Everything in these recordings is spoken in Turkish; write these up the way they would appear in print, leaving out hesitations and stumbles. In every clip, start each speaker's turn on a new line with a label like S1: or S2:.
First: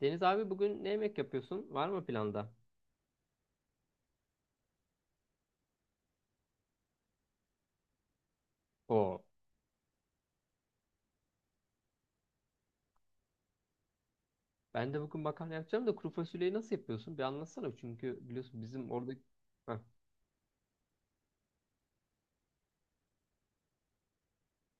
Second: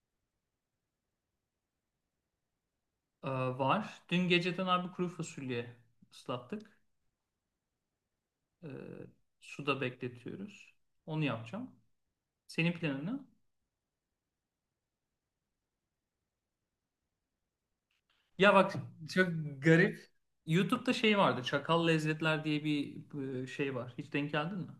S1: Deniz abi bugün ne yemek yapıyorsun? Var mı planda?
S2: Var. Dün geceden abi kuru fasulye ıslattık. Ee,
S1: Oo.
S2: Suda bekletiyoruz. Onu yapacağım. Senin planın ne?
S1: Ben de bugün makarna yapacağım da kuru fasulyeyi nasıl yapıyorsun? Bir anlatsana çünkü
S2: Ya
S1: biliyorsun
S2: bak
S1: bizim orada...
S2: çok
S1: Heh,
S2: garip. YouTube'da şey vardı. Çakal Lezzetler diye bir şey var. Hiç denk geldin mi?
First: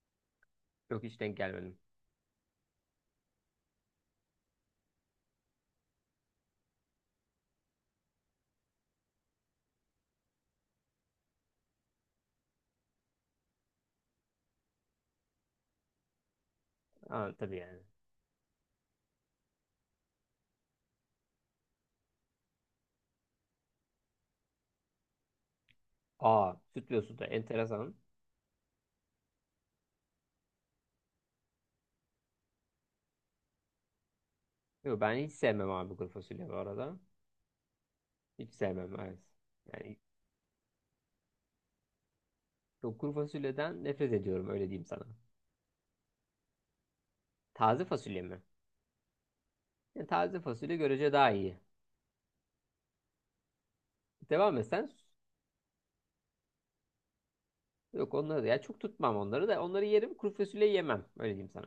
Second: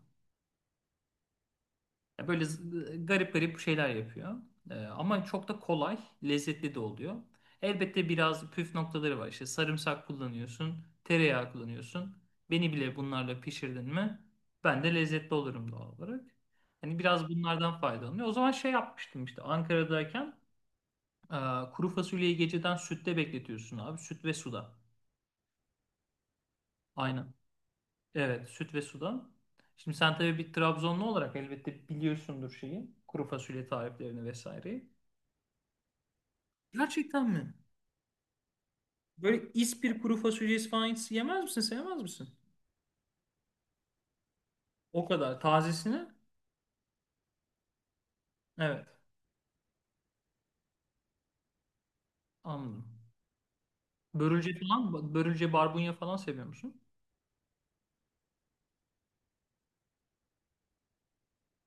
S1: yok hiç denk gelmedim.
S2: Ya böyle garip garip şeyler yapıyor. Ama çok da kolay, lezzetli de oluyor. Elbette biraz püf noktaları var. İşte sarımsak kullanıyorsun, tereyağı kullanıyorsun. Beni bile bunlarla pişirdin mi, ben de lezzetli olurum doğal olarak. Hani biraz
S1: Ha, tabii
S2: bunlardan
S1: yani.
S2: faydalanıyor. O zaman şey yapmıştım işte Ankara'dayken e, kuru fasulyeyi geceden sütte bekletiyorsun abi. Süt ve suda.
S1: Aa sütlü da
S2: Aynen.
S1: enteresan.
S2: Evet, süt ve suda. Şimdi sen tabii bir Trabzonlu olarak elbette biliyorsundur şeyi. Kuru fasulye tariflerini vesaire.
S1: Yok ben hiç sevmem abi kuru fasulye bu arada.
S2: Gerçekten mi?
S1: Hiç sevmem evet.
S2: Böyle
S1: Yani
S2: ispir kuru fasulyesi falan hiç yemez misin? Sevmez misin?
S1: yok, kuru fasulyeden nefret ediyorum öyle diyeyim
S2: O
S1: sana.
S2: kadar. Tazesini?
S1: Taze fasulye mi?
S2: Evet.
S1: Yani taze fasulye görece daha iyi.
S2: Anladım. Börülce
S1: Devam et sen.
S2: falan, börülce barbunya falan seviyor musun?
S1: Yok onları da ya çok tutmam onları da onları yerim kuru fasulye yemem öyle diyeyim sana.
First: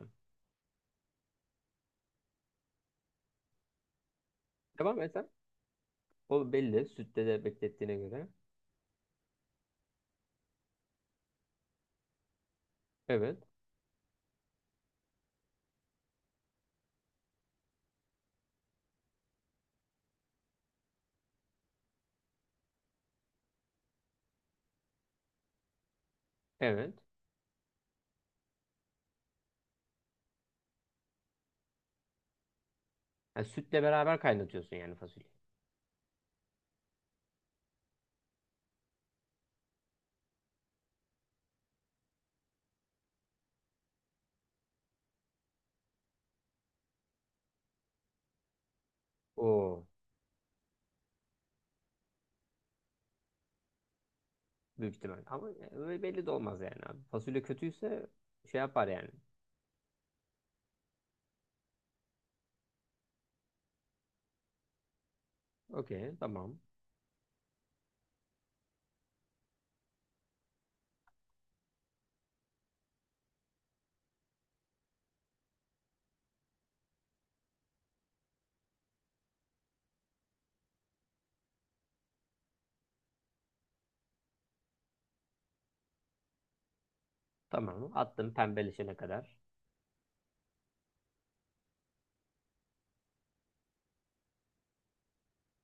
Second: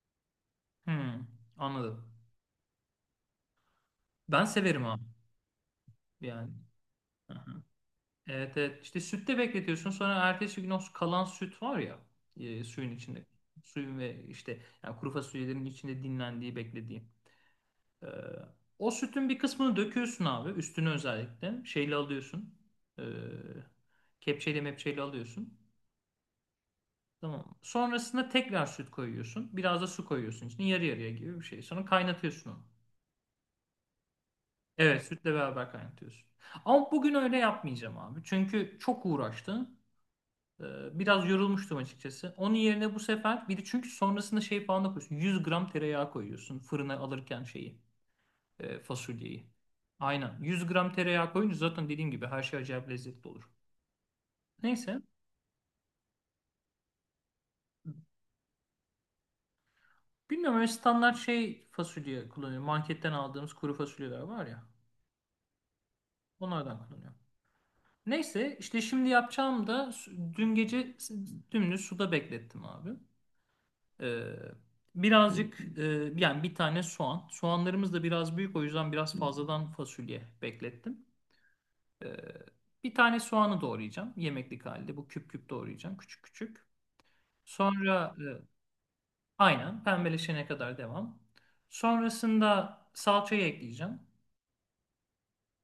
S2: Hmm, Anladım. Ben severim
S1: Devam
S2: abi.
S1: et sen.
S2: Yani.
S1: O belli. Sütte de
S2: Aha.
S1: beklettiğine göre.
S2: Evet evet. İşte sütte bekletiyorsun. Sonra ertesi gün o kalan süt var ya, suyun içinde.
S1: Evet.
S2: Suyun ve işte yani kuru fasulyelerin içinde dinlendiği, beklediği. Ee, O sütün bir kısmını döküyorsun abi. Üstünü özellikle. Şeyle alıyorsun. Ee, Kepçeyle mepçeyle alıyorsun.
S1: Evet.
S2: Tamam. Sonrasında tekrar süt koyuyorsun. Biraz da su koyuyorsun içine. Yarı yarıya gibi bir şey. Sonra kaynatıyorsun onu.
S1: Yani sütle beraber kaynatıyorsun yani
S2: Evet, sütle
S1: fasulyeyi.
S2: beraber kaynatıyorsun. Ama bugün öyle yapmayacağım abi. Çünkü çok uğraştım. Biraz yorulmuştum açıkçası. Onun yerine bu sefer bir de çünkü sonrasında şey falan da koyuyorsun. 100 gram tereyağı koyuyorsun fırına alırken şeyi. Fasulyeyi.
S1: Oo.
S2: Aynen. 100 gram tereyağı koyunca zaten dediğim gibi her şey acayip lezzetli olur.
S1: Büyük
S2: Neyse.
S1: ihtimal. Ama öyle belli de olmaz yani abi. Fasulye kötüyse şey yapar yani.
S2: Bilmiyorum, öyle standart şey fasulye kullanıyorum. Marketten aldığımız kuru fasulyeler var ya.
S1: Okey. Tamam.
S2: Onlardan kullanıyorum. Neyse işte, şimdi yapacağım da dün gece dümdüz suda beklettim abi. Ee, Birazcık yani bir tane soğan. Soğanlarımız da biraz büyük, o yüzden biraz fazladan fasulye beklettim. Ee, Bir tane soğanı doğrayacağım yemeklik halde. Bu küp küp doğrayacağım, küçük küçük.
S1: Tamam.
S2: Sonra
S1: Attım pembeleşene kadar.
S2: aynen, pembeleşene kadar devam. Sonrasında salçayı ekleyeceğim.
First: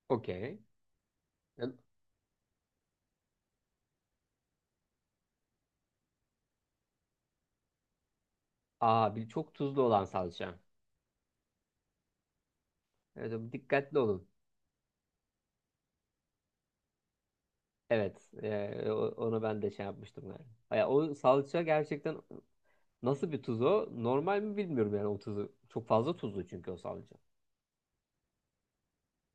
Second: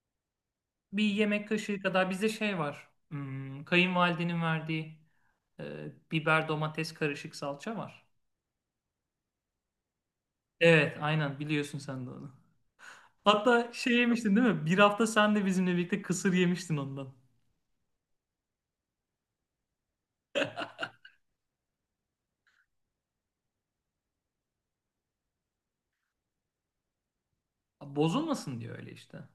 S1: Okey.
S2: Bir yemek kaşığı kadar bizde şey var. Kayınvalidenin verdiği biber domates karışık salça var.
S1: Aa bir çok tuzlu olan salça.
S2: Evet, aynen, biliyorsun sen de onu.
S1: Evet,
S2: Hatta şey
S1: dikkatli olun.
S2: yemiştin değil mi? Bir hafta sen de bizimle birlikte kısır yemiştin ondan.
S1: Evet. Onu ben de şey yapmıştım yani. Ya, o salça gerçekten nasıl bir tuz o? Normal mi bilmiyorum yani o tuzu. Çok fazla tuzlu çünkü o salça.
S2: Bozulmasın diyor öyle işte.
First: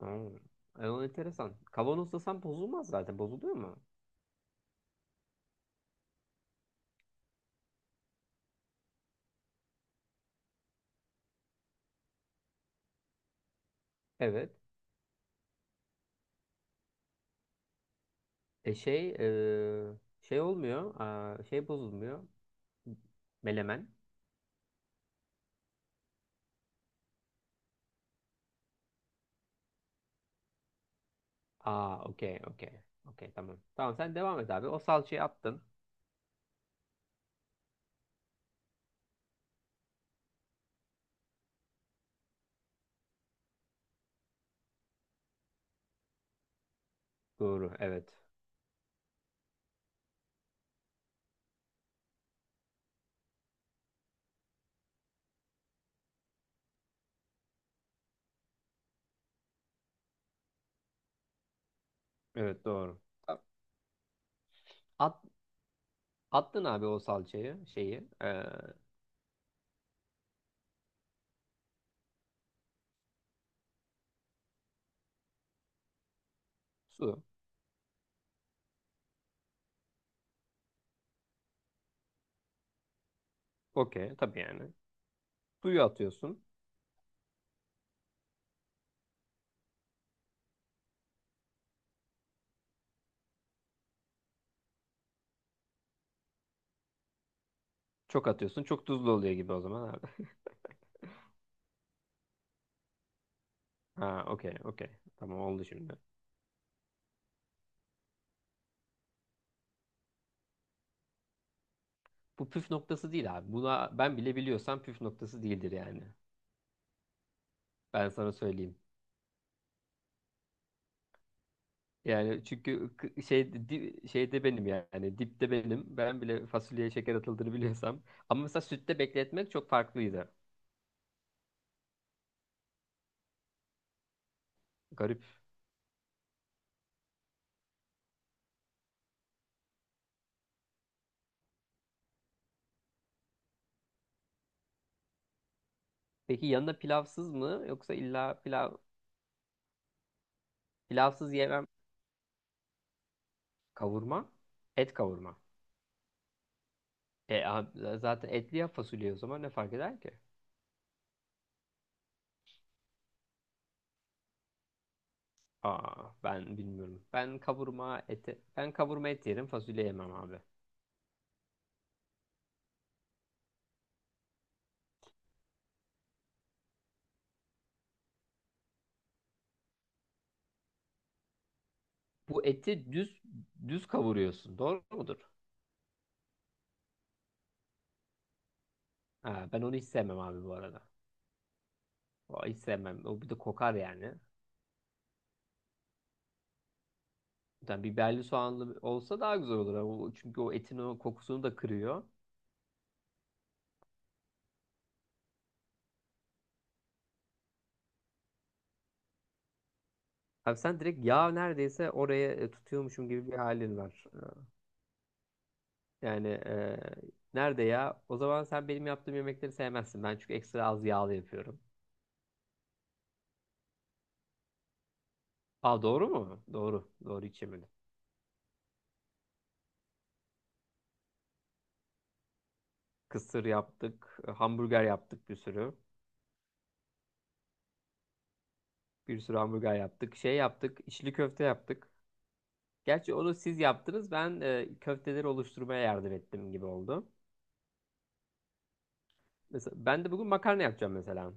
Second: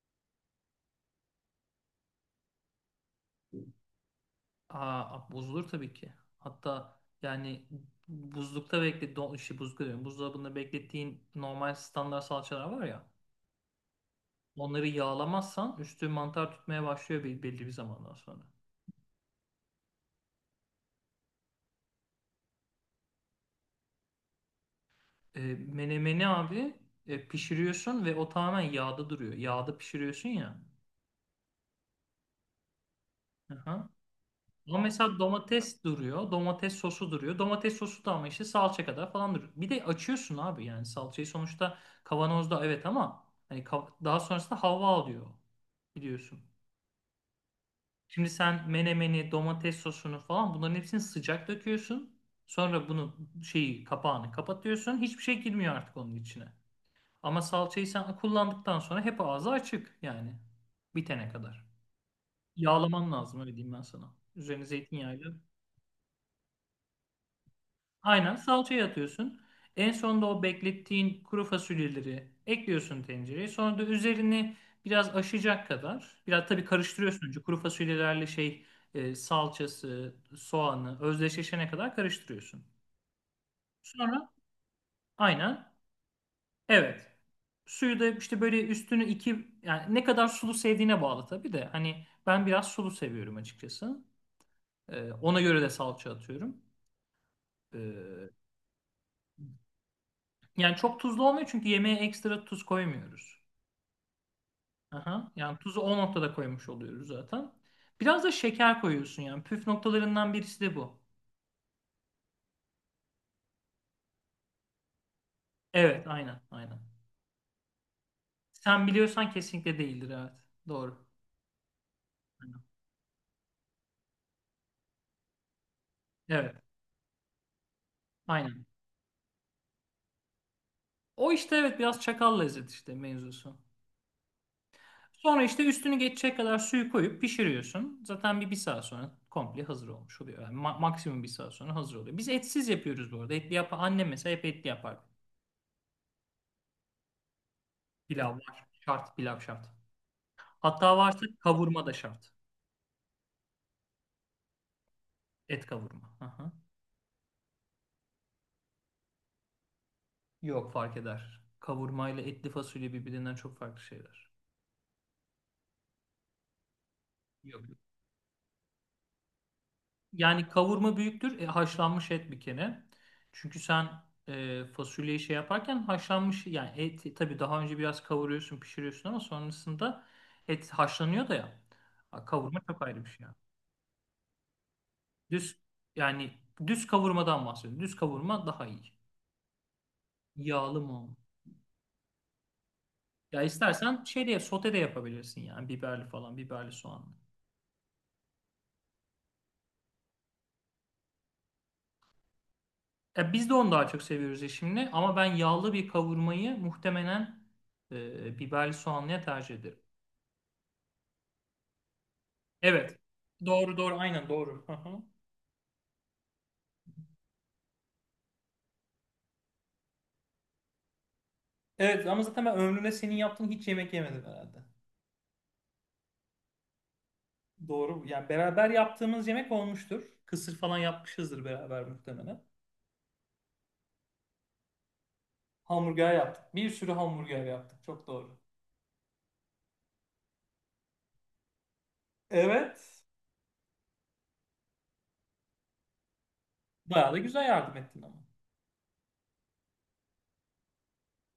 S1: Aa, o enteresan. Kavanozlasan bozulmaz zaten. Bozuluyor mu?
S2: Aa, bozulur tabii ki. Hatta yani buzlukta bekle, don, işte buzlukta diyorum, buzdolabında beklettiğin normal standart salçalar var ya.
S1: Evet.
S2: Onları yağlamazsan üstü mantar tutmaya başlıyor belli bir zamandan sonra.
S1: E şey e, Şey olmuyor. Aa, şey bozulmuyor. Melemen.
S2: Menemeni abi pişiriyorsun ve o tamamen yağda duruyor. Yağda pişiriyorsun ya.
S1: Aa okey okey. Okey tamam.
S2: Aha.
S1: Tamam sen devam et abi.
S2: Ama
S1: O
S2: mesela
S1: salçayı attın.
S2: domates duruyor. Domates sosu duruyor. Domates sosu da ama işte salça kadar falan duruyor. Bir de açıyorsun abi, yani salçayı sonuçta kavanozda, evet, ama hani daha sonrasında hava alıyor biliyorsun.
S1: Doğru evet.
S2: Şimdi sen menemeni, domates sosunu falan, bunların hepsini sıcak döküyorsun. Sonra bunu, şeyi, kapağını kapatıyorsun. Hiçbir şey girmiyor artık onun içine. Ama salçayı sen kullandıktan sonra hep ağzı açık yani. Bitene kadar.
S1: Evet doğru.
S2: Yağlaman lazım,
S1: Tamam.
S2: öyle diyeyim ben sana. Üzerine
S1: At,
S2: zeytinyağıyla.
S1: Attın abi o salçayı şeyi.
S2: Aynen, salçayı atıyorsun. En sonda o beklettiğin kuru fasulyeleri ekliyorsun tencereye. Sonra da üzerini biraz aşacak kadar, biraz tabii
S1: Su.
S2: karıştırıyorsun önce kuru fasulyelerle şey, salçası, soğanı özdeşleşene kadar karıştırıyorsun.
S1: Okey
S2: Sonra
S1: tabii yani.
S2: aynen,
S1: Suyu atıyorsun.
S2: evet. Suyu da işte böyle üstünü iki, yani ne kadar sulu sevdiğine bağlı tabii de. Hani ben biraz sulu seviyorum açıkçası. Ona göre de salça atıyorum.
S1: Çok
S2: E,
S1: atıyorsun. Çok tuzlu oluyor gibi o zaman abi.
S2: Yani çok tuzlu olmuyor çünkü yemeğe ekstra tuz koymuyoruz.
S1: Ha okey okey.
S2: Aha.
S1: Tamam
S2: Yani
S1: oldu
S2: tuzu o
S1: şimdi.
S2: noktada koymuş oluyoruz zaten. Biraz da şeker koyuyorsun yani. Püf noktalarından birisi de bu.
S1: Bu püf noktası değil abi. Buna ben bile biliyorsam püf noktası değildir yani.
S2: Evet, aynen, aynen.
S1: Ben sana söyleyeyim.
S2: Sen biliyorsan kesinlikle değildir, evet. Doğru.
S1: Yani
S2: Aynen.
S1: çünkü şeyde benim yani dipte benim. Ben bile
S2: Evet,
S1: fasulyeye şeker atıldığını biliyorsam. Ama mesela
S2: aynen.
S1: sütte bekletmek çok farklıydı.
S2: O işte, evet, biraz çakal lezzet işte mevzusu.
S1: Garip.
S2: Sonra işte üstünü geçecek kadar suyu koyup pişiriyorsun. Zaten bir saat sonra komple hazır olmuş oluyor. Yani maksimum bir saat sonra hazır oluyor. Biz etsiz yapıyoruz bu arada. Etli yap, annem mesela hep etli yapar.
S1: Peki yanında pilavsız mı yoksa
S2: Pilav
S1: illa
S2: var.
S1: pilav
S2: Şart, pilav şart. Hatta varsa
S1: pilavsız yemem
S2: kavurma da şart.
S1: kavurma? Et kavurma.
S2: Et kavurma. Aha.
S1: E, zaten etli ya fasulye o zaman ne fark eder ki?
S2: Yok, fark eder. Kavurma ile etli fasulye birbirinden çok farklı şeyler.
S1: Aa ben bilmiyorum.
S2: Yok, yok.
S1: Ben kavurma et yerim fasulye yemem abi.
S2: Yani kavurma büyüktür. Haşlanmış et bir kere. Çünkü sen fasulyeyi şey yaparken haşlanmış, yani et tabii daha önce biraz kavuruyorsun, pişiriyorsun ama sonrasında et haşlanıyor da ya. Ha,
S1: Bu
S2: kavurma çok
S1: eti
S2: ayrı bir şey.
S1: düz
S2: Yani
S1: düz kavuruyorsun. Doğru mudur?
S2: düz, yani düz kavurmadan bahsediyorum. Düz kavurma daha iyi.
S1: Ha, ben onu hiç sevmem abi bu
S2: Yağlı
S1: arada.
S2: mı?
S1: O, hiç sevmem. O bir de
S2: Ya
S1: kokar
S2: istersen
S1: yani.
S2: şey de, sote de yapabilirsin yani, biberli falan, biberli soğanlı.
S1: Yani biberli soğanlı olsa daha güzel olur. Ama çünkü o etin o kokusunu da kırıyor.
S2: Ya biz de onu daha çok seviyoruz eşimle, ama ben yağlı bir kavurmayı muhtemelen biberli soğanlıya tercih ederim.
S1: Abi sen direkt yağ neredeyse oraya
S2: Evet.
S1: tutuyormuşum gibi bir
S2: Doğru,
S1: halin
S2: doğru,
S1: var.
S2: aynen doğru. Hı hı.
S1: Yani nerede ya? O zaman sen benim yaptığım yemekleri sevmezsin. Ben çünkü ekstra az yağlı yapıyorum.
S2: Evet, ama zaten ben ömrümde senin yaptığın hiç yemek yemedim herhalde.
S1: Aa doğru mu? Doğru. Doğru içemedim.
S2: Doğru. Yani beraber yaptığımız yemek olmuştur. Kısır falan yapmışızdır beraber muhtemelen.
S1: Kısır yaptık. Hamburger yaptık bir sürü.
S2: Hamburger yaptık. Bir sürü hamburger yaptık. Çok doğru.
S1: Bir sürü hamburger yaptık. Şey yaptık. İçli köfte yaptık.
S2: Evet.
S1: Gerçi onu siz yaptınız. Ben köfteleri oluşturmaya yardım ettim gibi oldu.
S2: Bayağı da güzel yardım ettin ama.
S1: Mesela ben de bugün makarna yapacağım mesela.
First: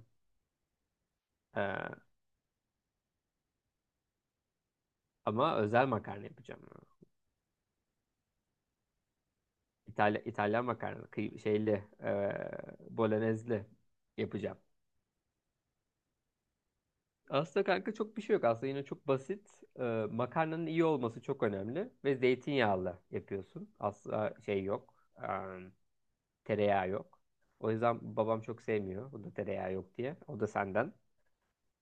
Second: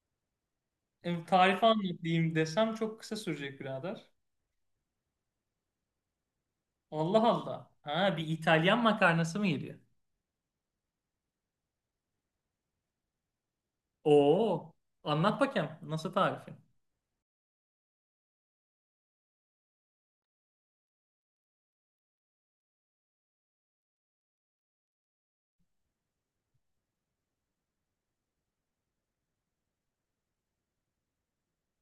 S1: E,
S2: Tarifi anlatayım desem çok kısa sürecek birader.
S1: ama özel makarna yapacağım.
S2: Allah Allah. Ha, bir İtalyan makarnası mı geliyor?
S1: İtalyan makarna. Şeyli. E, bolognezli yapacağım.
S2: Oo. Anlat bakayım. Nasıl tarifin?
S1: Aslında kanka çok bir şey yok. Aslında yine çok basit. E, makarnanın iyi olması çok önemli. Ve zeytinyağlı yapıyorsun. Asla şey yok. Tereyağı yok. O yüzden babam çok sevmiyor. O da tereyağı yok diye. O da senden.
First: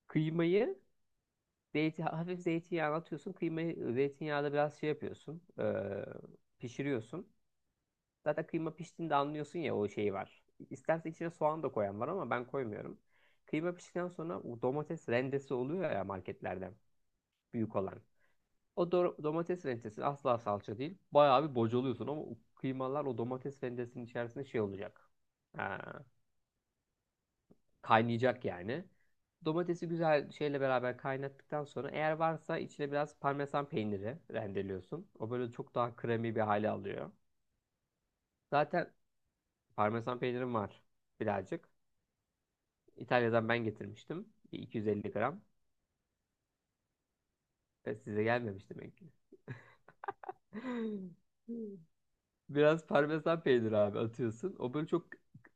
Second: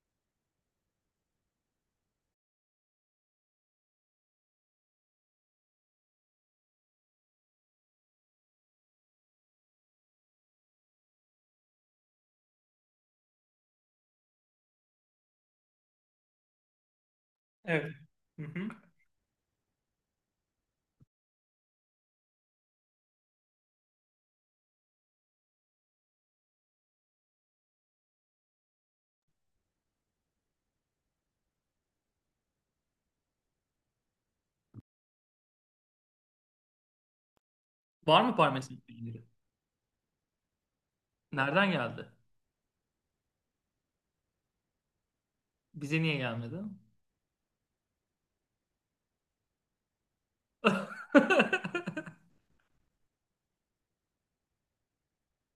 S1: Kıymayı hafif zeytinyağına atıyorsun. Kıymayı zeytinyağda biraz şey yapıyorsun. Pişiriyorsun. Zaten kıyma piştiğinde anlıyorsun ya o şeyi var. İstersen içine soğan da koyan var ama ben koymuyorum. Kıyma piştikten sonra o domates rendesi oluyor ya marketlerden. Büyük
S2: Evet.
S1: olan.
S2: Hı hı.
S1: O domates rendesi asla salça değil. Bayağı bir bocalıyorsun ama o kıymalar o domates rendesinin içerisinde şey olacak. Ha, kaynayacak yani. Domatesi güzel şeyle beraber kaynattıktan sonra eğer varsa içine biraz parmesan peyniri rendeliyorsun. O böyle çok daha kremi bir hale alıyor.
S2: Var mı parmesan
S1: Zaten
S2: peyniri?
S1: parmesan peynirim var birazcık.
S2: Nereden geldi?
S1: İtalya'dan ben getirmiştim. Bir 250 gram.
S2: Bize niye gelmedi?
S1: Ve size gelmemiş demek ki. Biraz parmesan peyniri abi atıyorsun. O böyle çok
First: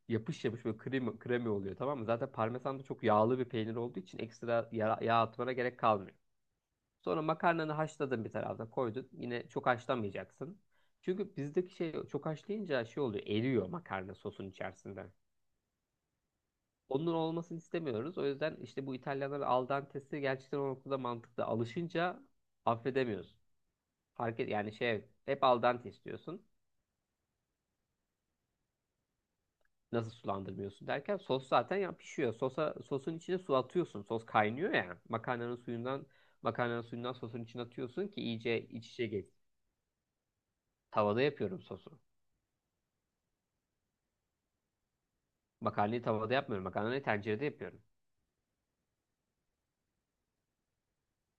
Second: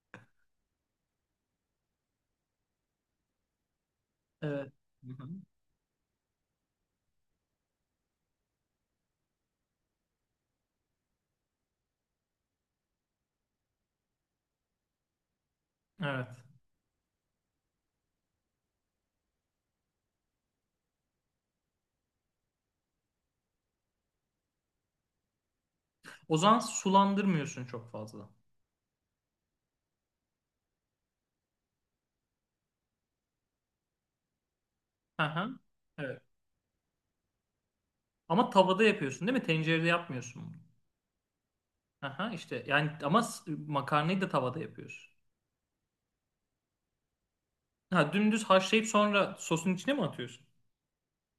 S1: yapış yapış böyle kremi, kremi oluyor tamam mı? Zaten parmesan da çok yağlı bir peynir olduğu için ekstra
S2: Evet. Hı
S1: yağ
S2: hı.
S1: atmana gerek kalmıyor. Sonra makarnanı haşladın bir tarafta koydun. Yine çok haşlamayacaksın. Çünkü bizdeki şey çok haşlayınca şey oluyor. Eriyor makarna sosun içerisinde.
S2: Evet.
S1: Onun olmasını istemiyoruz. O yüzden işte bu İtalyanların al dente'si gerçekten o noktada mantıklı. Alışınca affedemiyoruz. Fark et, yani şey hep al dente
S2: O
S1: istiyorsun.
S2: zaman sulandırmıyorsun çok fazla.
S1: Nasıl sulandırmıyorsun derken sos zaten ya pişiyor. Sosun içine su atıyorsun. Sos kaynıyor ya.
S2: Hı hı. Evet.
S1: Makarnanın suyundan sosun içine atıyorsun ki
S2: Ama
S1: iyice
S2: tavada
S1: iç içe
S2: yapıyorsun
S1: geçsin.
S2: değil mi? Tencerede yapmıyorsun bunu.
S1: Tavada yapıyorum sosu.
S2: Hı hı, işte yani ama makarnayı da tavada yapıyorsun.
S1: Makarnayı tavada yapmıyorum. Makarnayı tencerede yapıyorum.
S2: Ha, dümdüz haşlayıp sonra sosun içine mi atıyorsun?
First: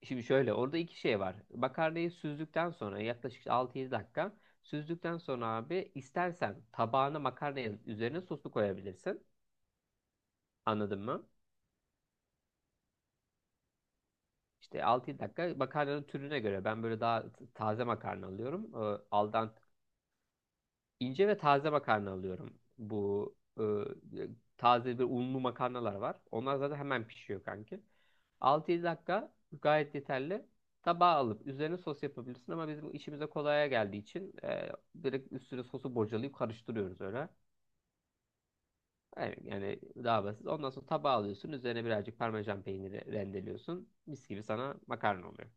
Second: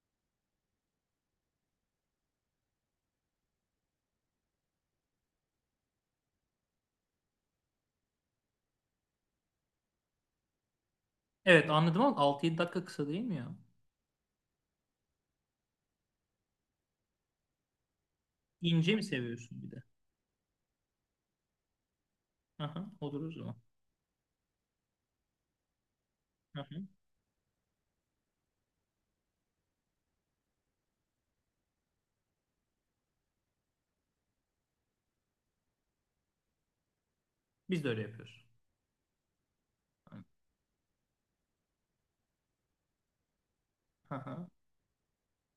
S1: Şimdi şöyle orada iki şey var. Makarnayı süzdükten sonra yaklaşık işte 6-7 dakika süzdükten sonra abi istersen tabağına makarnayı üzerine sosu koyabilirsin. Anladın mı?
S2: Evet, anladım, ama 6-7 dakika kısa değil mi ya?
S1: İşte 6-7 dakika makarnanın türüne göre ben böyle daha taze makarna alıyorum.
S2: İnce mi
S1: Al dente
S2: seviyorsun bir de?
S1: İnce ve taze makarna alıyorum.
S2: Hı hı, olur o
S1: Bu
S2: zaman.
S1: e, taze bir unlu makarnalar var. Onlar zaten hemen pişiyor kanki. 6-7 dakika gayet yeterli. Tabağa alıp üzerine sos yapabilirsin ama bizim işimize kolaya geldiği için direkt üstüne sosu bocalayıp karıştırıyoruz öyle.
S2: Biz de öyle yapıyoruz.
S1: Yani, yani daha basit. Ondan sonra tabağa alıyorsun. Üzerine birazcık parmesan peyniri rendeliyorsun.
S2: Hı
S1: Mis gibi
S2: hı.
S1: sana makarna oluyor.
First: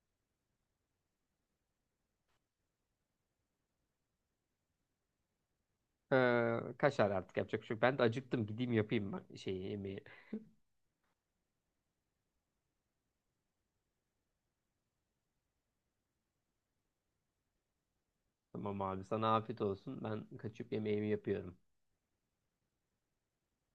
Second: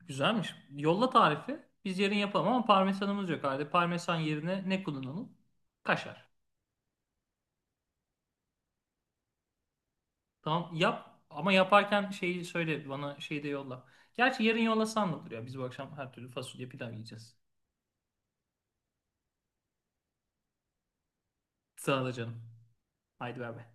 S2: Güzelmiş. Yolla tarifi. Biz yarın yapalım ama parmesanımız yok. Hadi, parmesan yerine ne kullanalım? Kaşar.
S1: Kaşar artık yapacak bir şey yok. Ben de acıktım. Gideyim yapayım bak şeyi, yemeği.
S2: Tamam, yap, ama yaparken şeyi söyle bana, şeyi de yolla. Gerçi yarın yollasan da olur ya. Biz bu akşam her türlü fasulye pilav yiyeceğiz.
S1: Tamam abi sana afiyet olsun. Ben kaçıp yemeğimi yapıyorum.
S2: Sağ ol canım. Haydi ver be.